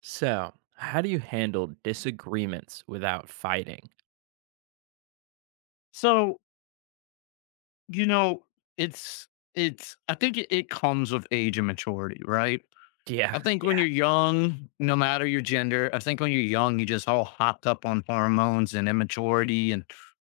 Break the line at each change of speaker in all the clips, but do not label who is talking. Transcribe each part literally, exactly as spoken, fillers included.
So, how do you handle disagreements without fighting?
So, you know, it's it's I think it, it comes with age and maturity, right?
Yeah,
I think when
yeah.
you're young, no matter your gender, I think when you're young, you just all hopped up on hormones and immaturity and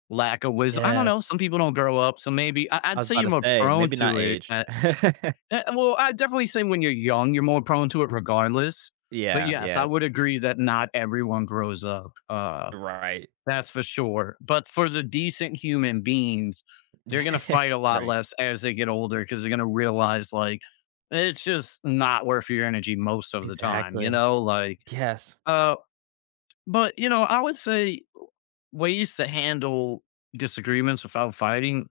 lack of wisdom. I don't know.
Yes.
Some people don't grow up, so maybe I,
I
I'd
was
say
about
you're
to
more
say,
prone
maybe not
to it.
aged.
At, eh, well, I definitely say when you're young, you're more prone to it, regardless. But
Yeah,
yes,
yeah,
I would agree that not everyone grows up. Uh,
right.
that's for sure. But for the decent human beings, they're going to fight a lot
Right.
less as they get older because they're going to realize, like, it's just not worth your energy most of the time, you
Exactly.
know? Like,
Yes.
uh, but, you know, I would say ways to handle disagreements without fighting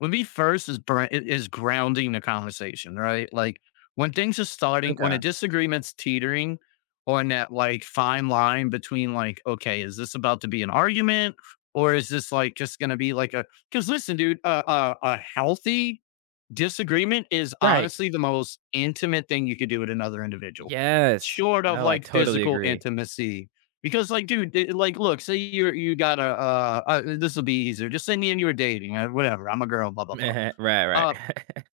with me first is br- is grounding the conversation, right? Like when things are starting, when a
Okay.
disagreement's teetering on that like fine line between like, okay, is this about to be an argument or is this like just going to be like a? Because listen, dude, uh, uh, a healthy disagreement is
Right.
honestly the most intimate thing you could do with another individual,
Yes.
short of
No, I
like
totally
physical
agree.
intimacy. Because like, dude, it- like, look, say you you got a uh, uh this will be easier. Just say me and you were dating, uh, whatever. I'm a girl, blah blah blah.
Right, right.
Uh,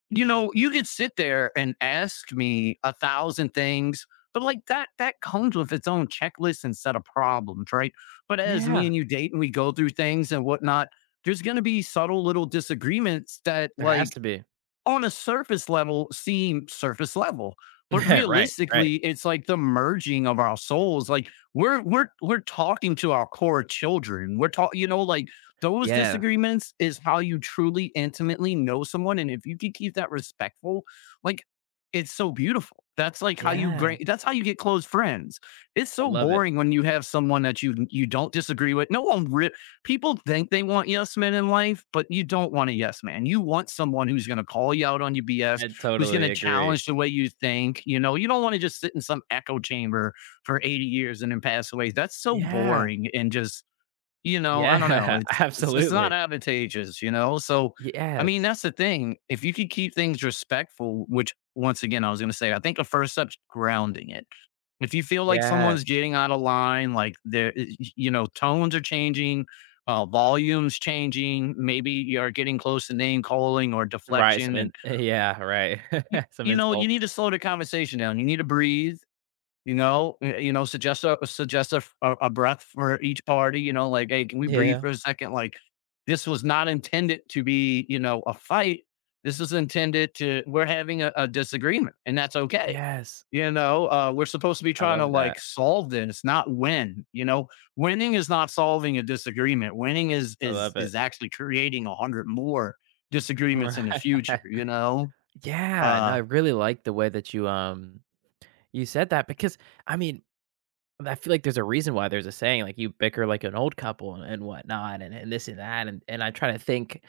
you know, you could sit there and ask me a thousand things, but like that that comes with its own checklist and set of problems, right? But as me
Yeah,
and you date and we go through things and whatnot, there's going to be subtle little disagreements that
there has
like
to be.
on a surface level seem surface level. But
Right, right.
realistically, it's like the merging of our souls. Like we're we're we're talking to our core children. We're talking, you know, like those
Yeah,
disagreements is how you truly intimately know someone. And if you can keep that respectful, like it's so beautiful. That's like how you gra-
yeah.
that's how you get close friends. It's
I
so
love it.
boring when you have someone that you you don't disagree with. No one re- People think they want yes men in life, but you don't want a yes man. You want someone who's going to call you out on your B S,
I
who's going
totally
to
agree.
challenge the way you think. You know, you don't want to just sit in some echo chamber for eighty years and then pass away. That's so
Yeah,
boring and just, you know, I don't know.
yeah,
It's, it's, it's
absolutely.
not advantageous, you know? So, I mean,
Yes,
that's the thing. If you could keep things respectful, which once again, I was going to say, I think the first step's grounding it. If you feel like someone's
yes.
getting out of line, like there, you know, tones are changing, uh, volumes changing, maybe you're getting close to name calling or
Right, some
deflection,
in
and
yeah, right.
you,
Some
you know, you need to
insults.
slow the conversation down. You need to breathe. You know, y- you know, suggest a suggest a, a a breath for each party. You know, like, hey, can we breathe for
Yeah.
a second? Like, this was not intended to be, you know, a fight. This is intended to we're having a, a disagreement, and that's okay.
Yes,
You know, uh, we're supposed to be
I
trying to
love
like
that.
solve this, not win. You know, winning is not solving a disagreement. Winning is
I
is
love it.
is actually creating a hundred more disagreements in the
Right.
future. You know,
Yeah, no, I
uh,
really like the way that you, um, you said that because, I mean, I feel like there's a reason why there's a saying, like, "You bicker like an old couple," and and whatnot, and and this and that, and and I try to think,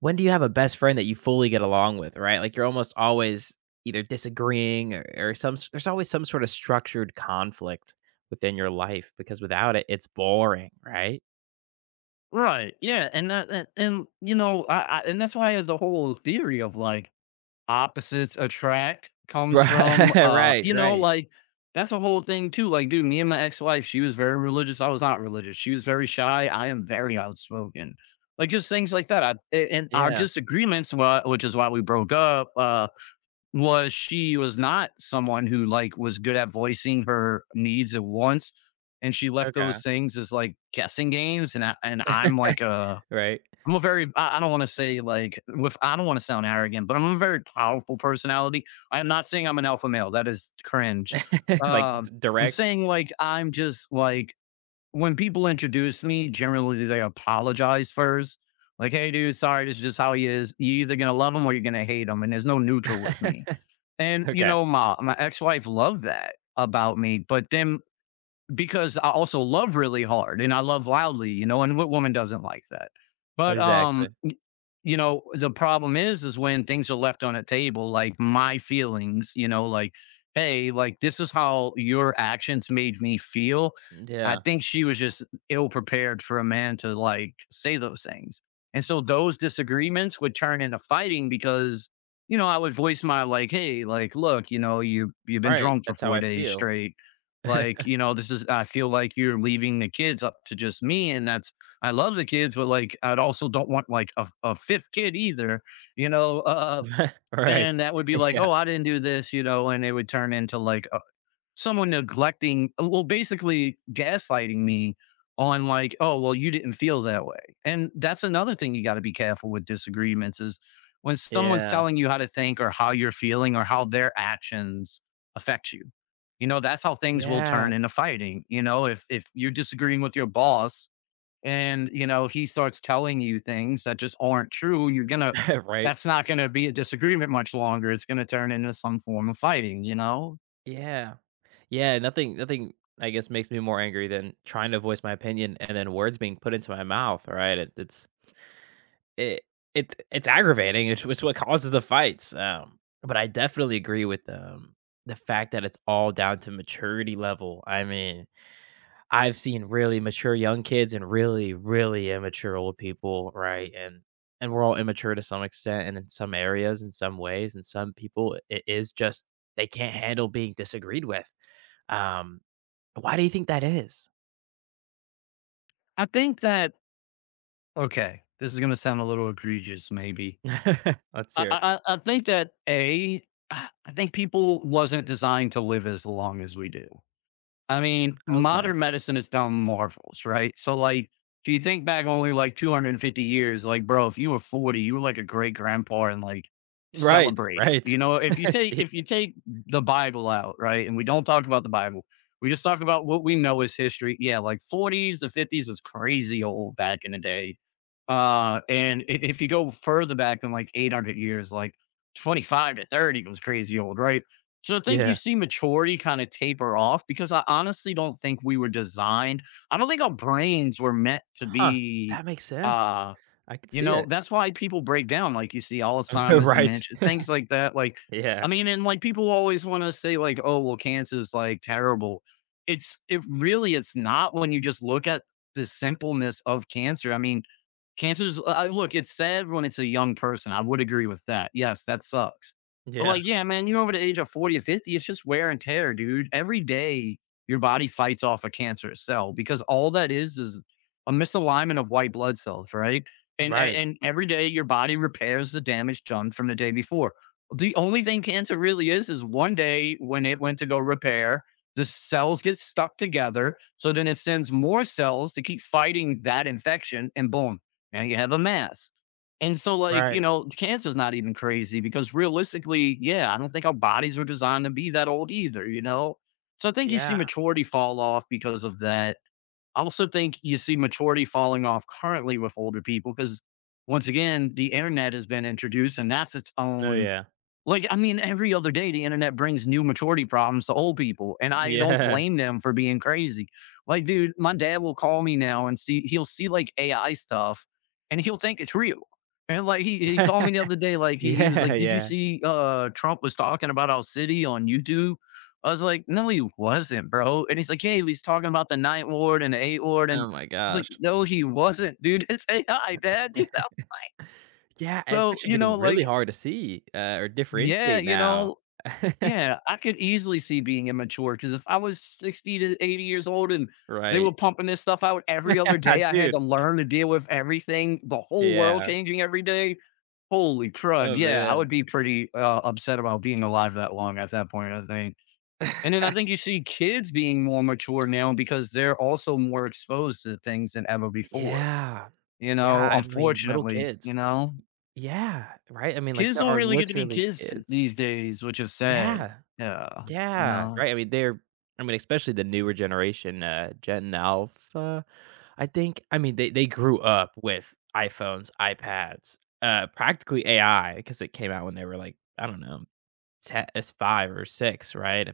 when do you have a best friend that you fully get along with, right? Like, you're almost always either disagreeing or or some s there's always some sort of structured conflict within your life because without it, it's boring, right?
right? Yeah, and that, and, and you know, I, I and that's why the whole theory of like opposites attract comes
Right,
from, uh,
right,
you know,
right.
like, that's a whole thing too, like, dude, me and my ex-wife, she was very religious, I was not religious, she was very shy, I am very outspoken, like, just things like that, I a and our
Yeah,
disagreements wa which is why we broke up, uh, was she was not someone who, like, was good at voicing her needs and wants, and she left
okay.
those things as, like, guessing games, and I and I'm like a
Right?
I'm a very, I I don't want to say like, with, I don't want to sound arrogant, but I'm a very powerful personality. I'm not saying I'm an alpha male. That is cringe.
Like, d
Um, I'm
direct?
saying like, I'm just like, when people introduce me, generally they apologize first. Like, hey, dude, sorry, this is just how he is. You're either going to love him or you're going to hate him. And there's no neutral with me. And, you
Okay.
know, my, my ex wife loved that about me. But then because I also love really hard and I love loudly, you know, and what woman doesn't like that? But um
Exactly.
y- you know, the problem is is when things are left on a table, like my feelings, you know, like, hey, like this is how your actions made me feel. I
Yeah,
think she was just ill prepared for a man to like say those things. And so those disagreements would turn into fighting because, you know, I would voice my like, hey, like, look, you know, you you've been
right,
drunk for
that's how
four
I
days
feel.
straight like, you know, this is I feel like you're leaving the kids up to just me, and that's I love the kids, but, like, I'd also don't want, like, a a fifth kid either, you know, uh,
Right.
and that would be like,
Yeah.
"Oh, I didn't do this," you know, and it would turn into, like, someone neglecting, uh, well, basically gaslighting me on like, oh, well, you didn't feel that way. And that's another thing you got to be careful with disagreements is when someone's
Yeah.
telling you how to think or how you're feeling or how their actions affect you. You know, that's how things will
Yes.
turn into fighting. You know, if if you're disagreeing with your boss and, you know, he starts telling you things that just aren't true, you're going to
Right?
that's not going to be a disagreement much longer. It's going to turn into some form of fighting, you know?
Yeah. Yeah, nothing nothing, I guess, makes me more angry than trying to voice my opinion and then words being put into my mouth, right? It it's It it's it's aggravating, it's it's what causes the fights, um, but I definitely agree with, um, the fact that it's all down to maturity level, I mean, I've seen really mature young kids and really, really immature old people, right? And and we're all immature to some extent and in some areas, in some ways, and some people, it is just they can't handle being disagreed with, um, why do you think that is?
I think that Okay, this is gonna sound a little egregious, maybe.
Let's
I
hear it.
I I I think that, A, I think people wasn't designed to live as long as we do. I mean,
Okay.
modern medicine has done marvels, right? So, like, if you think back only like two hundred fifty years, like, bro, if you were forty, you were like a great grandpa and like
Right,
celebrate it.
right.
You know, if you take if you take the Bible out, right, and we don't talk about the Bible, we just talk about what we know is history. Yeah, like forties, the fifties is crazy old back in the day. Uh, and i- if you go further back than like eight hundred years, like twenty-five to thirty was crazy old, right? So I think you
Yeah.
see maturity kind of taper off because I honestly don't think we were designed. I don't think our brains were meant to
Huh,
be.
that makes sense.
uh,
I could
you
see
know,
it.
that's why people break down. Like you see Alzheimer's,
Right.
dementia, things like that. Like,
Yeah.
I mean, and like people always want to say, like, oh, well, cancer's like terrible. It's it really it's not when you just look at the simpleness of cancer. I mean, Cancer's uh, look, it's sad when it's a young person. I would agree with that. Yes, that sucks. But
Yeah.
like, yeah, man, you're over the age of forty or fifty, it's just wear and tear, dude. Every day your body fights off a cancerous cell because all that is is a misalignment of white blood cells, right? And a-
Right,
and every day your body repairs the damage done from the day before. The only thing cancer really is is one day when it went to go repair, the cells get stuck together. So then it sends more cells to keep fighting that infection and boom, now you have a mass. And so, like, you
right.
know, cancer's not even crazy because realistically, yeah, I don't think our bodies are designed to be that old either, you know? So I think you see
Yeah.
maturity fall off because of that. I also think you see maturity falling off currently with older people because, once again, the internet has been introduced and that's its
Oh,
own
yeah.
like, I mean, every other day, the internet brings new maturity problems to old people, and I don't
Yes.
blame them for being crazy. Like, dude, my dad will call me now and see he'll see like A I stuff, and he'll think it's real. And like he he called me the other day, like he he was
Yeah,
like, "Did you
yeah.
see uh Trump was talking about our city on YouTube?" I was like, "No, he wasn't, bro." And he's like, "Yeah, he was talking about the Ninth Ward and the Eighth Ward," and
Oh my
I was like,
gosh.
"No, he wasn't, dude. It's A I, Dad. You know."
Yeah, it's
So
actually
you know,
getting really
like,
hard to see, uh, or
yeah,
differentiate
you
now.
know, yeah, I could easily see being immature because if I was sixty to eighty years old and they
Right.
were pumping this stuff out every other day, I had
Dude.
to learn to deal with everything, the whole world
Yeah.
changing every day. Holy crud,
Oh,
yeah, I would
man.
be pretty, uh, upset about being alive that long at that point, I think. And then I think you see kids being more mature now because they're also more exposed to things than ever before,
Yeah.
you
Yeah,
know,
I mean, little
unfortunately, you
kids.
know?
Yeah, right? I mean, like,
Kids
there
don't
are
really get to be
literally
kids
kids.
these days, which is sad.
Yeah.
Yeah, you
Yeah,
know?
right, I mean, they're I mean, especially the newer generation, uh, Gen Alpha, I think I mean, they they grew up with iPhones, iPads, uh, practically A I because it came out when they were, like, I don't know, te it's five or six, right?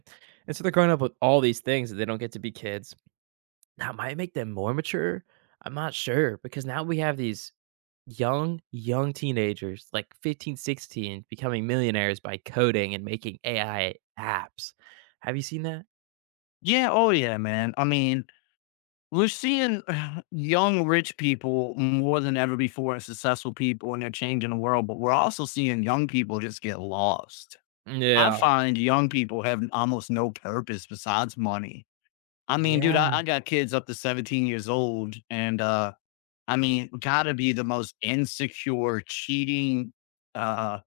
And so they're growing up with all these things that they don't get to be kids. Now, it might make them more mature? I'm not sure because now we have these young, young teenagers, like fifteen, sixteen, becoming millionaires by coding and making A I apps. Have you seen that?
Yeah, oh yeah, man. I mean, we're seeing young rich people more than ever before and successful people and they're changing the world, but we're also seeing young people just get lost. I
Yeah.
find young people have almost no purpose besides money. I mean, dude,
Yeah,
I, I got kids up to seventeen years old and uh I mean, gotta be the most insecure, cheating, uh,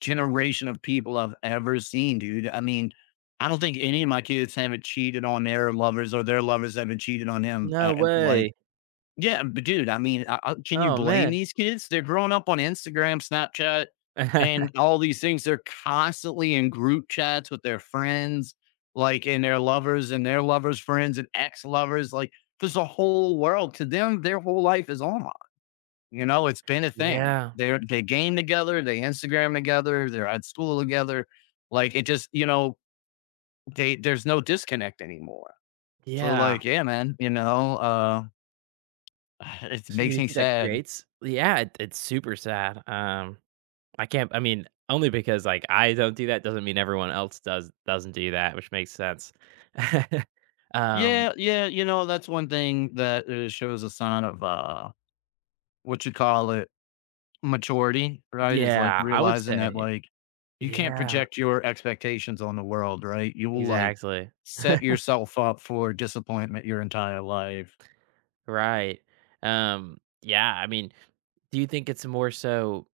generation of people I've ever seen, dude. I mean, I don't think any of my kids haven't cheated on their lovers or their lovers haven't cheated on him.
no
Uh, and, like,
way.
yeah, but dude, I mean, I, I, can you
Oh,
blame
man.
these kids? They're growing up on Instagram, Snapchat, and all these things. They're constantly in group chats with their friends, like, and their lovers and their lovers' friends and ex lovers. Like, there's a whole world to them. Their whole life is online. You know, it's been a thing.
Yeah,
they they game together, they Instagram together, they're at school together. Like it just, you know, they there's no disconnect anymore. So
yeah.
like, yeah, man, you know, uh it
So
makes
you
me
think that
sad.
creates— Yeah, it it's super sad. Um, I can't I mean, only because, like, I don't do that doesn't mean everyone else does doesn't do that, which makes sense. Um,
Yeah, yeah, you know, that's one thing that uh, shows a sign of uh what you call it, maturity, right? Is like
yeah, I would
realizing that
say.
like you can't
Yeah,
project your expectations on the world, right? You will like
exactly.
set yourself up for disappointment your entire life.
Right. Um, yeah, I mean, do you think it's more so—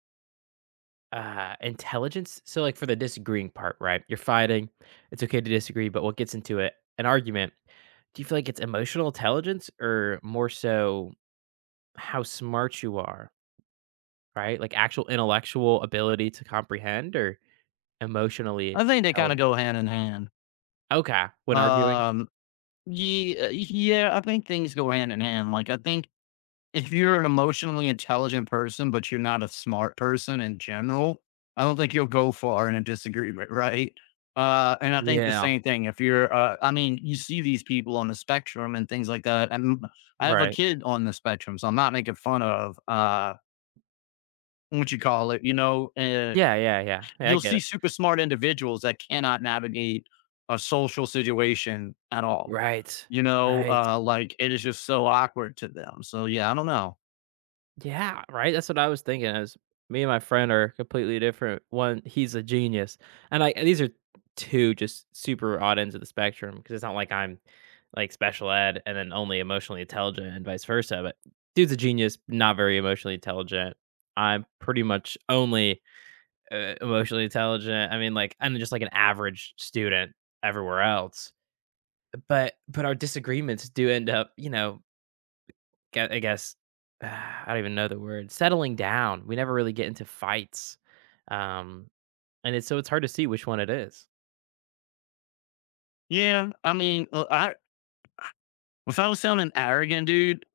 Uh, intelligence? So, like for the disagreeing part, right? You're fighting. It's okay to disagree, but what gets into it? An argument. Do you feel like it's emotional intelligence or more so how smart you are, right? Like actual intellectual ability to comprehend or emotionally
I think they kinda
intelligent?
go hand in hand.
Okay. When arguing?
Um, ye uh, yeah, I think things go hand in hand. Like, I think if you're an emotionally intelligent person, but you're not a smart person in general, I don't think you'll go far in a disagreement, right? Uh, and I think the
Yeah.
same thing if you're, uh I mean, you see these people on the spectrum and things like that, and I have a
Right.
kid on the spectrum, so I'm not making fun of, uh, what you call it, you know? Uh
Yeah. Yeah. Yeah, yeah, I
You'll
get
see
it.
super smart individuals that cannot navigate a social situation at all.
Right.
You know,
Right.
uh, like it is just so awkward to them. So yeah, I don't know.
Yeah, right? That's what I was thinking is me and my friend are completely different. One, he's a genius. And like these are two just super odd ends of the spectrum because it's not like I'm like special ed and then only emotionally intelligent and vice versa. But dude's a genius, not very emotionally intelligent. I'm pretty much only uh, emotionally intelligent. I mean, like I'm just like an average student everywhere else. But but our disagreements do end up, you know, gue I guess, I don't even know the word, settling down. We never really get into fights, um, and it's so it's hard to see which one it is.
Yeah, I mean, uh, I if I was sounding arrogant, dude,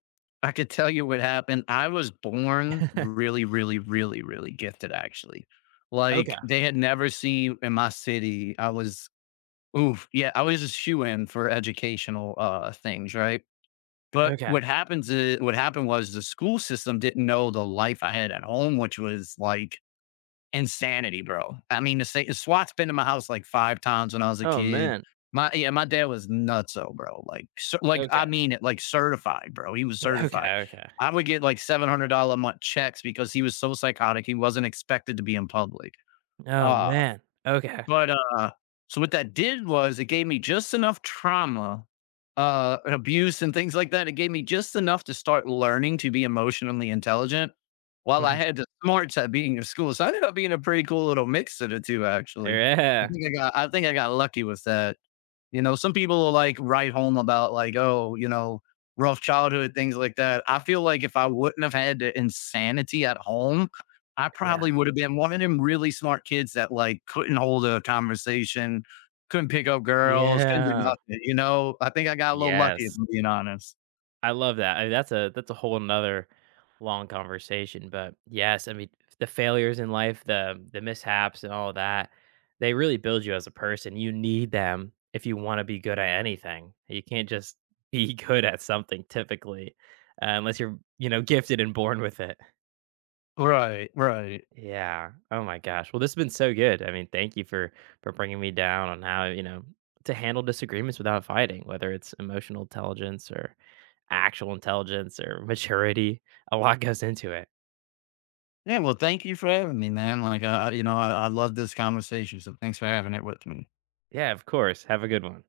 I could tell you what happened. I was born really, really, really, really gifted. Actually,
Okay,
like they had never seen in my city. I was oof, yeah, I was a shoe in for educational uh things, right? But
okay.
what happens is what happened was the school system didn't know the life I had at home, which was like insanity, bro. I mean, the, sa- the SWAT's been to my house like five times when I was a
Oh,
kid.
man.
My Yeah, my dad was nuts, oh, bro. Like, cer- like I
Okay,
mean it, like certified, bro. He was certified.
okay, okay.
I would get like seven hundred dollar a month checks because he was so psychotic. He wasn't expected to be in public.
Oh,
Uh,
man. Okay.
but, uh so what that did was it gave me just enough trauma, uh, and abuse and things like that. It gave me just enough to start learning to be emotionally intelligent while I
Nice.
had the smarts at being in school. So I ended up being a pretty cool little mix of the two, actually. I
Yeah.
think I got I think I got lucky with that. You know, some people will like write home about like, oh, you know, rough childhood, things like that. I feel like if I wouldn't have had the insanity at home, I
Yeah.
probably would have been one of them really smart kids that like couldn't hold a conversation, couldn't pick up girls, couldn't do
Yeah.
nothing. You know, I think I got a little lucky if
Yes.
I'm being honest.
I love that. I mean, that's a that's a whole another long conversation. But yes, I mean the failures in life, the the mishaps and all of that, they really build you as a person. You need them if you want to be good at anything. You can't just be good at something typically, uh, unless you're you know gifted and born with it.
Right, right.
Yeah. Oh my gosh. Well, this has been so good. I mean, thank you for for bringing me down on how, you know, to handle disagreements without fighting, whether it's emotional intelligence or actual intelligence or maturity. A lot goes into it.
Yeah, well, thank you for having me, man. Like, uh, you know, I, I love this conversation. So thanks for having it with me.
Yeah, of course. Have a good one.